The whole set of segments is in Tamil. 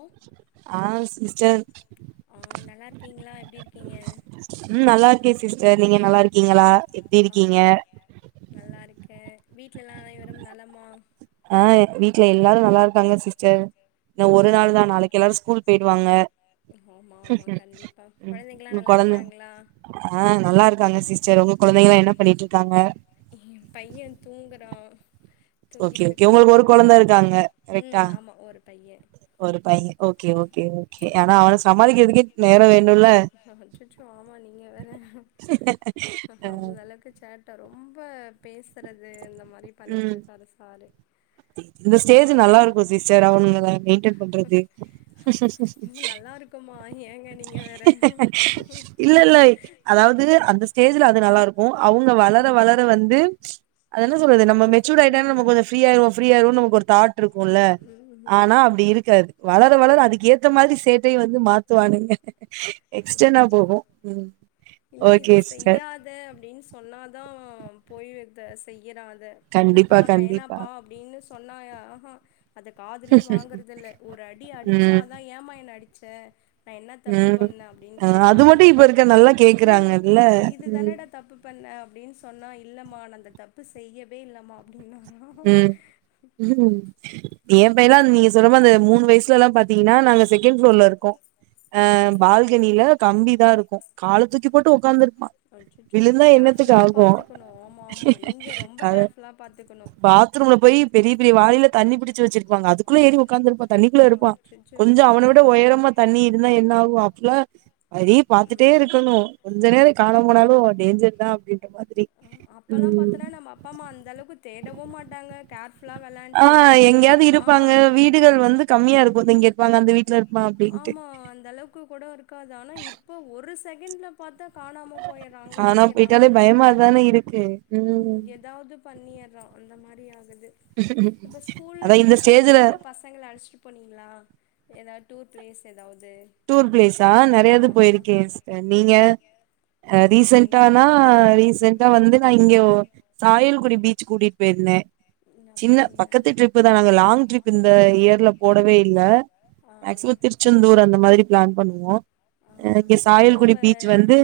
ஓ ஆஸு ஆ நல்லா இருக்கீங்களா எப்டி இருக்கீங்க உம் நல்லா இருக்கேன் சிஸ்டர் நீங்க நல்லா இருக்கீங்களா எப்படி ஆ இருக்கீங்க வீடலல்லாம் அனைவரும் நலமா ஆஹ் வீட்டு்ல எல்லாரும் நல்லாருக்காங்க சிஸ்டர் இன்ன ஒரு நாள் கொழந் தான் நாளைக்கு எல்லாரு ஸ்கூல் போயிடுவாங்க ஆமா ஆமா கண்டிப்பா கொழந்தைங்கலா நல்லா குழந்தை இருக்காங்களா ஆஹ் நல்லா இருக்காங்க சிஸ்டர் உங்க குழந்தைங்களா என்ன பண்ணிட்டு இருக்காங்க ஏ பைய தூங்குறா ஒகே ஒகே தூங்கிட்ருக்காங்க உங்களுக்கு ஒரு கொழந்த இருக்காங்க ம் கரெக்டா ஆமா ஒரு பைய ஒரு பையன் ஓகே ஒ ஓகே ஓகே ஆனா அவன சமாளிக்கிறதுக்கே நேரம் வேணுல்ல அச்சச்சோ ஆமா நீங்க வேற அந்த அளவுக்கு சேட்ட ரொம்ப பேச உ இந்த ஸ்டேஜ் நல்லா பாத்தோனா இருக்கும் சிஸ்டர் அவங்கள மெயின்டன் பண்றது நல்லா இருக்குமா ஏங்க நீங்க வேற இல்ல இல்ல அதாவது அந்த ஸ்டேஜ்ல அது நல்லா இருக்கும் அவங்க வளர வளர வந்து அது என்ன ஆமா சொல்றது நம்ம அதுக்கு மெச்சூர் ஆயிட்டா நம்ம சொல்றீங்களா கொஞ்ச ஃப்ரீ ஆய்டுவோ ஃப்ரீ ஆய்டுவோ ஒரு தாட் இருக்குல ஆனா ம்ஹும் அப்டி இருக்காது வளர வளர அதுக்கு ஏத்த மாதிரி சேட்டையை வந்து மாத்துவானுங்க எக்ஸ்டனா போகு ம் இல்ல ஓகே இது சிஸ்டர் செய்யாத அப்படின்னு சொன்னாதான் போய் செய்யறான் தெ கண்டிப்பா இல்லப்பா கண்டிப்பா வேணாப்பா அப்டின்னுஸ் தொன்னாயா ஆஹா. அத காதுலே வாங்குறதெல்ல ஒர் அடி ம் அடிச்சாதா ஏமா என்ன அடி. ச்ச. நா என்ன தப்புப். ம் பண்ண அப்டின் ஆ கேக்குறா‌. அது மட்டு இந்த இப்ப தப்பு இருக்க நல்லா ம் கேக்குறாங்கல்ல இது ம் தானடா தப்பு பண்ண அப்டின் சொன்னா இவ். இல்லம்மா நா அந்த தப்பு செய்யவே இல்லம்மா அப்பனு. ம் ம் ஏ பைய்லா நீங்க சொல்லும்மோது மூணு வயசுலல்லாம் பாத். ஈனா நாங்க செகண் ஃப்ளோர்ல இர்க்கோ அ ம் பால்கனில கம்பிதாரு. போ கால தூக்கி போட்டு உக்காந்துர். அச்சச்சோ கேர்ஃபுல்லா பாத்துக்குணு ஓமா ஆமா நீங்க ரொம்ப அத கேர்ஃபுல்லா பாத்துக்க. பாத்ரூம்ல போய் பெரிய பெரிய வாளில தண்ணி பிடி. ச்சி வச்சிருப்பாங்கங்க அது குல்ல ஏறி உக்காந்துர்ப்பா தண்ணிக்குள்ள இருப்பா அச்சச்சோ கொஞ்சோ ஆ அவன விட ஒயரமா தண்ணி இருந்தா என்ன ஆவு அப்புலா அப்டியே பாத்துட்டே ம் இருக்கணு கொஞ்ச நேர காணாம போனாலு ஓ டேஞ்சர்தா அப்டின் அப்பெல்லா பாத்தனா நம்ம அப்பா அமா அந்தளவுக்கு தே டவு மாட்டாங்க கேர் ஆ எங்கயாது இருப்பாங்க வீடுகள் வந்து கம்மியா இருக்கு இங்க வாங்க அந்த வீட் ஆமா அந்த அளவுக்கு கூட இருக்காது ஆனா இப்ப ஒரு செகண்ட்ல பாத்தா காணாம போயர்றா அங்க காணா நிக்கறா போயிட்டாலே எ பயமாதானே இருக்கு ம் ஏதாவது பண்ணிர்றா அந்த மாரி ப்டி ஆகல் து இப்ப ஸ்கூல் அதா இந்த வெகேஷன் ஸ்டேஜ்ல எதாவது பசங்கள அழச்சிட்டு போனிங்களா எதாது டூர் பிளேஸ் எதாவுது டூர் பிளேஸா நெறயா இது போயிருக்கே சிஸ்டர் நீங்க ஆ ரீசன்ட்டானா ரீசண்ட்டா ம் வந்து நா இங்க சாயிலு [unintelligible] பீச்சுக் கூட்டிட் போய்ருந்தே சின்ன அப்டிங்களா பக்கத்து ட்ரிப்பு தா நாங்க லாங் ட்ரிப்பு இந்த ஏர்ல போடவே இல்ல மேக்சிமோ திருச்செந்தூர் அந்த [inaudible] மாரி அ அ நாங்களு சாயல்குடி அப்ப பீச் வந்து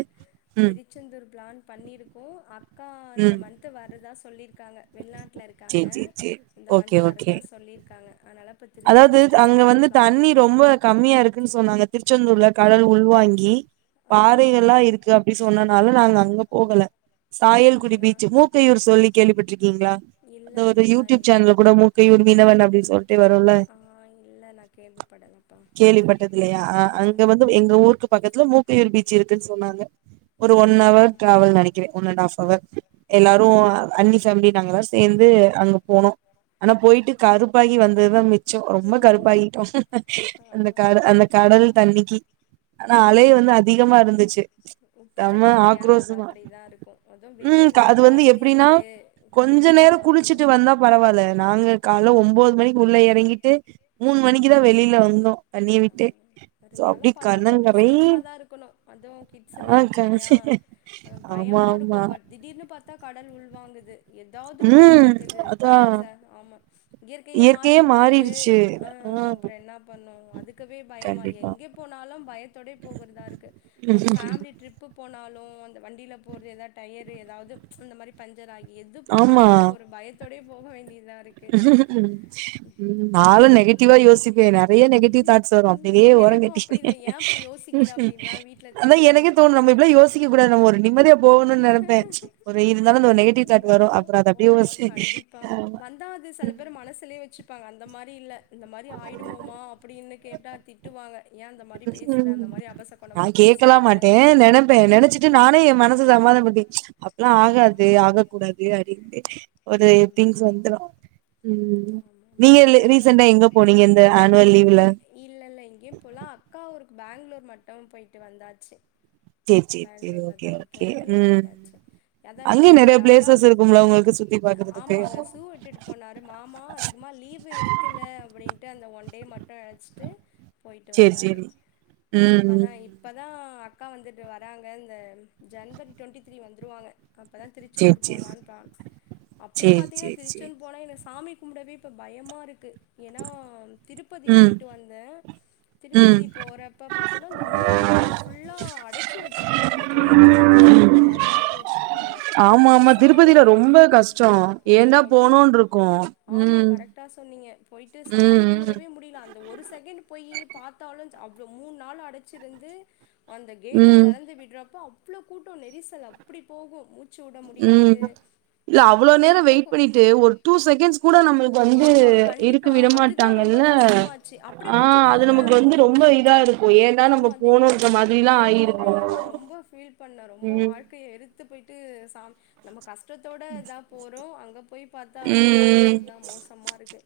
ம் திருச்செந்தூர் பிளான் பண்ணிருக்கு அக் க்கா அந்த ம் மந்த் வரதா சொல்லிர்க் க்காங்க வெள்நாட்ல இருக்காங்க சேரி சேரி சேரி இந்த மந்த் ஓகே ஓகே வரதா சொல்லீர்க்காங்க அனால ப்ப அதாவது திருச்செந்தூர் அங்க போர்தா ஒருப் வந்து தண்ணி ரொம்ப கம்மியா இருக்குன் சொன்னாங்க திருச்செந்தூர்லப் கடல் உள்வாங்கி ஆ பாறைகள்ல்லா இருக்கு அப்டி சொன்னனால நாங்க அங்கப் போகல சாயல்குடி அப்டிங்களா பீச்சு மூக்கையூர் சொல்லி கேள்விப்பட்ருக்கீங்ளா இல்ல அந்த ஒரு அதெல்லா யூடியூப் சேனல்ல எனக்கு கூட மூக்கையூர் மீனவன் அப்டின் சொல்ட்டு வ ல்ல ஆ இல்ல நா கேள்விப்படலப்பா கேள்விப்பட்டது இல்லயா அ அங்க ம் வந்து எங்க ஊருக்கு பக்கத்ல மூக்கையூர் பீச் இருக்குன் சொன்னாங்க ஒரு ஒன் அவர் ம் டிராவல் நெனக்கிறே ஒன்னன்டாஃப் அவர் ம் எல்லாரூ அ ம் அண்ணி ஃபேம்லி நாங்கெல்லாரு சேந்து அங்க போனோ ஆனா போயிட்டு கருப்பாகி வந் அதுதா மிச்சோ ரொம்ப கருப்பாகிட்டோ ஆ அந்த கட அந்தக் கடல் தண்ணிக்கி ஆனா அலயு வந்து அதிகமா இருந்துச்சு உப்பு தண்ணி செம்ம இல்லையா அது ஆக்ரோசமா அப்டிதா இருக்கு அதுவு ம் வெயில் க வேற அது வந்து ஜாஸ்தி எப்டின்னா இருக்கு கொஞ்ச கருப்பாதா நேரோ மாத்திடு குளிச்சுட்டு வந்தா பரவால்ல நாங்க கால்ல ஒம்போ போது மணி உள்ள எறங்கிட்டு ம் ம் வெளில வந்தோ தண்ணிய விட்டு [inaudible] அ சோ இருந்தாலு அப்டி பாத்தா கொஞ்சோ கண்ணங்கரைன் சேஃபா தா இருக்கணு அதுவு கிட்ஸ் எல்லா ஆ இருக்கு இல்லையா கரச்சு அ ஆமா பயமா இருக்கு ஆமா பட் திடீர்னு பாத்தா கடல் உள்வாங்குத் எதாவ்து ஒண்ணு ம் நடக்குது அதா கடல் சா ஆமா இயற்கையே மாறிப் போகுது [unintelligible] ஆ அ ம் அதுக்கவே பயமா எங்கே போனாலு பயத் தோடயே போகுறதா இருக்கு ஒரு ஃபேமிலி ட்ரிப் போ ஒனாலு அந்த வண்டில போறது எதா டயரு எதாவது இந்த மாரி பஞ் ஞ்சரா எது போனாலு ஒரு பயத்தோடயே போக வேண்டித் ம்மா இத ஆளும் பத்து நெகட்டிவா யோசிப்பேன் நறய நெகட்டிவ் தாட்ஸ் வரும் அப்படியே ஓரம் எனக்கு அப்டிதா கட்டிர்வேன் ஏ அப்டி யோசிக்கிற அப்டின்லா வீட்ல அதான் திட்டுவாங்க எனக்கே தோணும் நம்ம இப்டிலாம் யோசிக்க கூடா நம்ம ஒரு நிம்மதியா போகணும் நினைப்பேன் ஒரு இருந்தாலும் அ ஒரு நெகட்டிவ் தாட் வரும் இருந்தாலு அப்புறம் அதை அப்படியே [unintelligible] ந்து செல பேர் மனசுலியே வெச்சிருப்பாங்க அந் ந்த மாரி இல்ல இந்த மாரி ஆயிடுமோமா அப்படின்னு கேட்டா திட்டுவாங்க ஏ அந்த மாரி பேசுற அந்த மாரி [unintelligible] அபசகுணமா நான் கேட்கலா பேசாத மாட்டேன் நினைப்பேன் நினைச்சிட்டு நானே என் மனச சமாதானம் படுத்தி அப்பல்லாம் ஆகாது ஆக கூடாது அப்படின்ட்டு ஒரு திங்ஸ் வந்துடும் ம் ஆமா ஆமா நீங்க அதா இப்ப ரீசண்ட்டா எங்க போனீங்க இந்த ஆனுவல் லீவ்ல இல்ல இல்ல எங்கேயு போல அக்கா ஊருக்கு பெங்களூர் மட்டும் போயிட்டு வந்தாச்சு சேரி சேரி சேரி பெங்களூர்ல ஓகே தாங்க ஓகே போயிட்டு ம் வந்தாச்சு அதான் இப்ப அங்கயு நெறைய எங்க அக்கா பிளேசஸ் இருக்கும்ல உங்களுக்கு சுத்தி பாக்குறதுக்கு ஆமா அங்க ஷு விட்டுட்டு போனரு ஆமா அதிகமா லீவு் இருக்குல்ல அப்படின்ட்டு அந்த ஒன் டே மட் அழச்சிட்டு போயிட்டு சேரி வந்தாரு சேரி ம் ம் இப்பதான் இப்பதான் அக் அக்கா வந்துட்டு வராங்க இந்த ஜன்வரி டுவெண்ட்டி த்ரீ வந்துருவாங்க அப்பதான் சேரி திருச்செந்தூர் சேரி போலான்னுப்பான் அப்பயும் சேரி பாத்தீங்கன்னா சேரி சேரி திருச்செந் போனா என்ன ஸ் சாமி கும்பிடவே இப்போ பயமாக இருக்கு ஏன்னா திருப்பதி ம் போயிட்டு வந்தேன் ம் திருப்பதி போறப்ப பாத்தா [unintelligible] இந்த மூணு நாள் புல்லா அடைச்சு வச்சிருக்காங்க ஜெயில்ல அடைச்சு வைக்கிற மாதிரி அடக்கி வச்சிருக்க ஆமா ஆமா திருப்பதியில ரொம்ப கஷ்டம் அச்சோ ஏன்டா ரொம் போனோனுருக்கும் ஆமா கரெக்டா சொன்னீங்க போயிட்டு சாமி ம் ம் கும்பிடவே முடியல அந்த ஒரு செகண்ட் போயி பாத்தாலும் அவளோ மூணு நாள் அடைச்சிருந்து அந்த கேட்டை ம் தெறந்து விடுறப்ப அவ் அவ்ளோ கூட்டம் நெரிசல் அப்டி போகும் மூச் ம் இல்ல அவ்வளோ அப்டி நேரம் போகு வெயிட் பண்ணிட்டு ஒரு டூ ச செகண்ட்ஸ் கூட நம்மளுக்கு வந்து ஆமா இருக்கு கண்டிப்பா அதுதா ரொம்ப விடமாட்டாங்கல்ல கஷ்டமாச்சு அப்டியே ஆ புடிச்சு அது நமக்கு தள்றாங்க வந்து அப்டி ரொம்ப இதா இருக்கும் ஏன்னா நம்ம ஆமா தி போனுன்றமாரி லா போணுன்ற ஆயிருக்கும் மாரிலா ரொம்ப ம் டு ச நமக் கஷ்டத்தோடதான் போறோம் அங்க அங்க போய்ப் பாத்தா ரொம்ப் ரொம்ப ம் ம் இன்னும் தான் மோசமா இருக்கு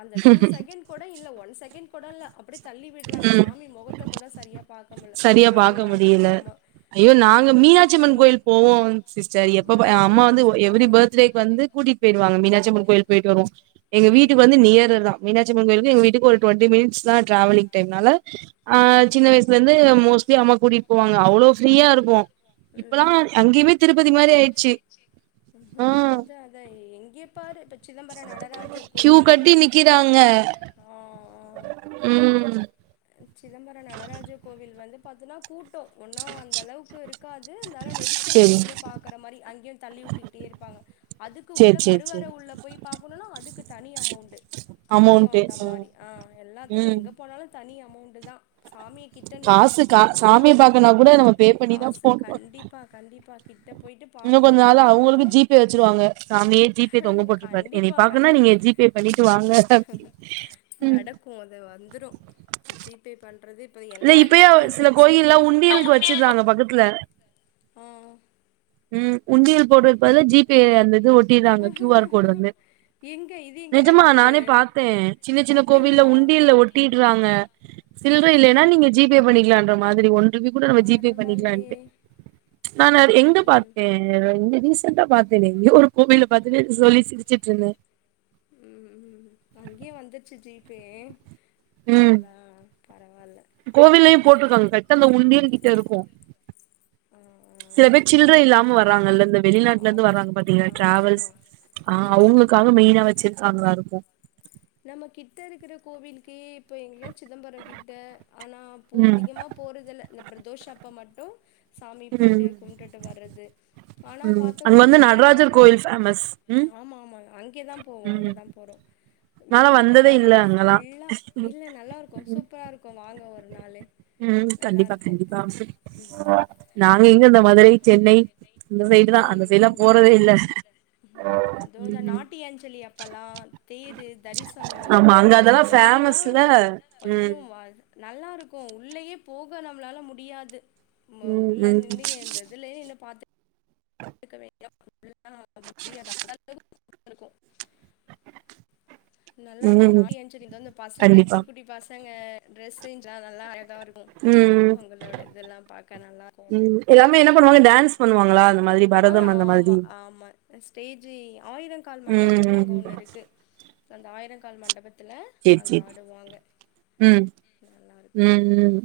அந்த டூ செகண்ட் கூட இல்ல ஒன் செகண்ட் போடல அப்டித் தள்ளி விடுறாங்க சாமி முகத்தை கூட சரியா பாக்க முடில மூணு சரியா நாள் பாக்க நாலு நா முடியல ஆமா ஐயோ ஃபுல்லா நாங்க வெயிட் மீனாட்சிம்ன் பண்ணி கோயில் போவோம் சிஸ்டர் எப்ப மதுரை அம்மா வந்து மீனாட்சி ஆ எவரி பர்த்டே வந்து கூட்டிட்டு போயிடுவாங்க மீனாட்சி மீனாட்சி அம்மன் கோயில் போயிட்டு வருவோம் எங்க ம் வீட்டுக்கு ம் வந்து நியர் தான் மீனாட்சிமன் கோயிலுக்கு எங்க வீட்டுக்கு ஒரு டுவெண்டி மினிட்ஸ் தா ட்ராவலிங் டைம்னால ஆஹ் ம் சின்ன வயசு வந்து மோஸ்ட்லி அம்மா கூட்டிட்டு போவாங்க அவ்ளோ ஃப்ரீயா இருக்கு இப்பல்லா அங்கேயுமே திருப் இப்பதி மாரி ஹ்ம் ஆ ஹ்ம் அது அத எங்கே பாரு இப்ப சிதம்பர நடராஜர் கியூ கோவில் கட்டி எங்களுக் நிக்கிறாங்க ஆஹ்ஹ் ம் சிதம்பர நடராஜர் கோவில் வந்து பாத்தினா பூட் ட்டோ ஒன்னூ அந்த அளவுக்கு இருக்காது இருந்தாலூ நெரிசல்ல சேரி நின்னு பாக்கற மாரி அங்கேயூ தள்ளி விட்டுகிட்டே இருப்பாங்க அதுக்கு உள்ள சேரி சேரி கருவர சேரி உள்ள போய் பாக்கணூனா அதுக்கு தனி அமௌண்ட் அங்கேயு அமௌண்ட்டு அந்த மாதிரி ஆ ம் எல்லாத்துக்கு ம் எங்க போனாலு னி அமௌண்ட் தா சாமிய கிட்ட நின்னு நம்ம காசு கா பாக்கணுனா சாமிய பாக்கனா கூட நம்ம பே பண்ணிதா காசு போனு கண்டிப்பா கண்டிப்பா கிட்ட போயிட்டு இன்னு பாத்து கொஞ்ச நாள்ல அவங்களுக்கு வேண்டுனாலு ஜி பே வச்சிருவாங்க சாமியே ஜி பே தொங்க போட்டிருப்பாரு என்ன கண்டிப்பா பாக்குனா நீங்க கண்டிப்பா ஜி பே பண்ணிட்டு வாங்க உம் ஜி பே பண் இல்ல இப்பயே சில கோயில்ல உண்டியலுக்கு வச்சிருறாங்க பக்கத்துல ஆஹ் உம். உண்டியல் போற்றதுக்கு பதிலா ஜி பே அந்த இது ஒட் தேட்றாங்க க்யூஆர் கோடு வந்து எங்க இது எங்க நெஜமா நடந்தது நானே பாத்தேன் சின்ன சின்ன கோவில்ல அப்டிங்களா உண்டியல்ல ஒட்டிடறாங்க ஆ சில்ற இல்லனா நீங்க ஜி பே பண்ணிக்கலான்ற மாரி சரி ஒன் இன்னய்க்கி கூட நம்ம ஜி பே பரவால்லயே பண்ணிக்கலான்ட்டு நானு எங்க - ம் பாத்தேன் இங்க ரீசெண்டா பாத்தேனே எங்யோ ஒரு கோவில்ல பாத்தேன்னு சொல்லி சிரிச்சுட்டு இருந்தேன் உம் உம். அங்கயு வந்துருச்சு ஜி பே இல்ல கோவில்லயுபோட்டிருக்காங்க, கரெக்டா அந்த உண்டியல்கிட்ட இருக்கு ஆ சில பேர் சில்ற இல்லாம வர்றாங்கல்ல, இந்த ஆ வெளிநாட்ல இருந்து ஆமா வர்றாங்க பாத்தீங்லா ஆமா டிராவல்ஸ். ஆமா ஆஹ் ம் அவங்களுக்காக மெய்னா வச்சிருக்காங்களாருக்கு நம்ம கிட்ட இருக்கிற கோவில்க்கே இப்ப ங்கள சிதம்பரங்கிட்ட ஆனா அப்போ ம் அதிகமா போறதில்ல இந்த பிரதோஷ- அப்ப மட்டூ சாமி போய்ட்டு ம் கும்ப்ட்டுட்டு வர்றது ஆனா ம் அங்க பாத்தீங்னா வந்து நடராஜர் வெளிநாட்டு கோயில் ஃபேமஸ் ம் ஆமா ஆமா அங்கேதான் போவோம் ம் அங்கதான் போறோ நாலா வந்ததே இல்ல வெளிநாட்டுக்காரங்க அங்கல்லா ஃபுல்லா இல்ல நல்லா இருக்கு சூப்பரா இருக்கு வா ங்க ஒரு நாளு ம் கண்டிப்பா நல்லாருக்கு கண்டிப்பா அ நாங்கயெங்க இந்த மதுரை சென்னை இந்த சைடு தா அந்த ம் சைடுல்லா ம் போறதே இல்ல அ அதுவு இந்த உம் நாட்டியாஞ்சலி அப்பல்லா தேரு தரிசனோ அதப்பல்லா [inaudible] ம் ஐயோ வ நல்லா இருக்கு இப்போ உள்ளயே போக நம்மளால முடியாது ம் அ உள்ள நின்னு அந்த இதுலயே என்ன பாத்து [unintelligible] [inaudible] இருக்கு நல்லா இருக்கோ நா ம் [unintelligible] இந்த பசங்க கண்டிப்பா குட்டி பச நாங்க டிரெஸ் [unintelligible] உம் பாக்க நல்லா இருக்கு அது உம். எல்லாமே என்ன பண்ணுவாங்க டான்ஸ் பண்ணுவாங்களா அந்த மாதிரி பரதம் அந்த மாதிரி ஸ்டேஜ் ஆயிரங்கால் ம் மண்டபோன்னு அங்க ம் ஒண்ணு இருக்கு அந்த ஆயிரங்கால் மண்டபத் துல சேரி அங்க சேரி ஆடுவாங்க ம் நல்லாருக்கு ம் ம்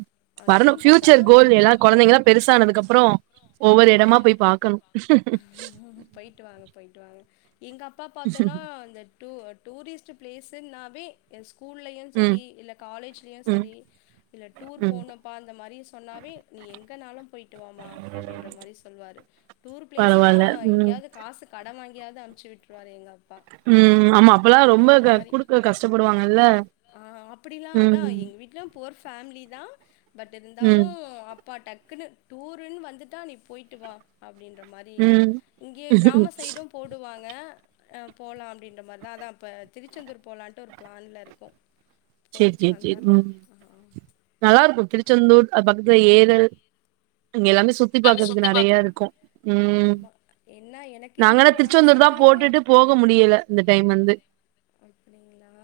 வரணு அங்கயு பாத்தனா ஃபியூச்சர் கோல் எல்லா கொழந்தைங்கலா பெருசானதுக்கு அப்றோ ஒவ்வொரு எடமா ஆஹ் போய் பாக்கணு போயிட்டு வாங்க போயிட்டு வாங்க எங்க அப்பா பாத்தோன்னா அந்த டுவுட் டூரிஸ்ட் பிளேஸ்னாவே எ ஸ்கூ ஸ்கூல்லயு ம் சரி இல்ல காலேஜ்லயு ம் சரி இல்ல டூர் ம் போனப்பா அந்த மாரி சொன்னாவே நீ எங்கனாலு போயிட்டுவாமா அப்படின்ற மாரி சொல்லுவாரு டூர் பிளேஸ்னா பரவால்ல ம் எங்கேயாவது காசு கடன் வாங் எப்டியாது அனுப்ச்சு விட்ருவாரு எங்கப் ம்மா ஆமா அப்பல்லா ரொம்ப க மாரி குடுக்க கஷ்டப்படுவாங்கல்ல ஆ அப்படிலாம் அதான் ம் எங்க வீட்லயும் புவர் ஃபேமிலி தா பட் இருந்தாலு ம் அப்பா டக்குன்னு டூருன்னு வந்துட்டா நீ போயிட்டு வா அப் அப்படின்ற மாரி ம் இங்கயே கிராம சைடு போடுவாங் ங்க அ போலா அப்டின்ற மாரி இத இதா இப்ப திருச்செந்தூர் போலான்ட்டு ஒரு பிளான்ல இருக்கோ சேரி போயிட்டு சேரி சேரி வந்தர்னு ம் ஆஹ நல்லா இருக்கு திருச்செந்தூர் அது பக்கத்துல ஏரல் அங்கெல்லாமே சுத்தி பாக்கறதுக்கு நெறைய இருக்கு உம் ஆமா என்ன எனக்கு எங்க நாங்கனா போன திருச்செந்தூர் தா ஆசன்னா போட்டுட்டு போக முடியல இந்த டைம் வந்து அப்படிங்களா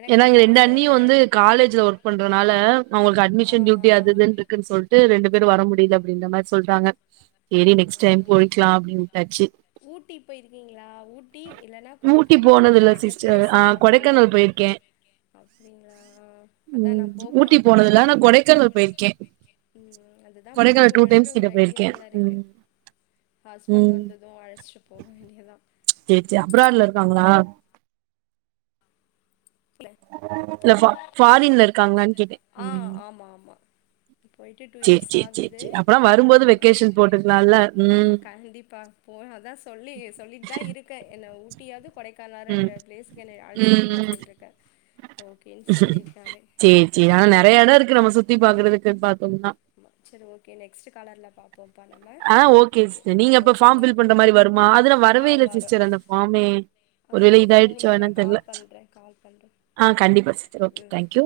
எனக்கு ஏனா எங்க வந்து ரெண்டு ஆச அண்ணியு வந்து காலேஜ்ல ஒர்க் பண்ற னால அவங்களுக்கு ஆ அட்மிஷன் டியூட்டி அது இதுன்னு இருக்குன் சொல்ட்டு ரெண்டு ரெண்டு பேரு வர முடியல அப்டின்ற மாரி சொல்றாங்க அ ஊட்டி போயிருக்கீங்களா ஊட்டி இல்லன்னா ஊட்டி கொடைக்கானல் இந்த போனதில்ல ரெண்டு சிஸ்டர் பிளேஸ் ஆ நா போகணு கொடைக்கானல் போயிருக்கே அப்டிங்களா அதா ம் நா போ ஊட்டி போனது இல்ல ஆனா கொடைக்கானல் போயிருக்கே ம் அதுதா கொடைக்கானல் டூ போகணுன்ற டைம்ஸ் கிட்ட ஒரு போயிருக்கே ஐடியாவுல இருக்கு. ம் ஹஸ்பண்ட் ம் வந்தது அழஷ்ட்டு போ வேண்டியதா சேர் சேர் அப்ராட்ல இருக்காங்களா இல்ல ஃபா ஃபாரின்ல இருக்காங்ளான் ஆ ஆமா ஆமா போயிட்டு டூ சேரி இயர்ஸ் சேரி சேரி ஆகுது சேரி அப்பனா ஆ வரும்போது வெக்கேஷன் போட்டுக்கலால்ல ம் கண்டிப்பா போ அதா சொல்லி சொல்லி தா இருக்க நா ஊட்டியாது கொடைக்கான ம் ரெண்டு ப்ளேஸுக்கு என்னைய அழ்ச்சிட்டு போ ம் அப்டின்ருக்க ஓகேன் சொல்லிருக்காரு றையா எடோ இருக்கு நம்ம சுத்திப் பாக்குறதுக்கு பாக் செரி ஓகே நெக்ஸ்ட்டு காலர்ல பா ஆ ஓகே சிஸ் நீங்க அப்ப ஓகே ஃபாம் பாய் ஃபில் பண்ற மாரி வருமா அதுல ஆ வரவே இல்ல வரும் சிஸ்டர் அந்த ஃபாமே ஆ ஒரு வேல இருங்க இதாயிடுச்சோ உங்களுக்கு என்னன் நான் தெர்ல கால் பண்றேன் கால் பண்றேன் ஆ கண்டிப்பா சிஸ்டர் ஓகே தேங்க்யூ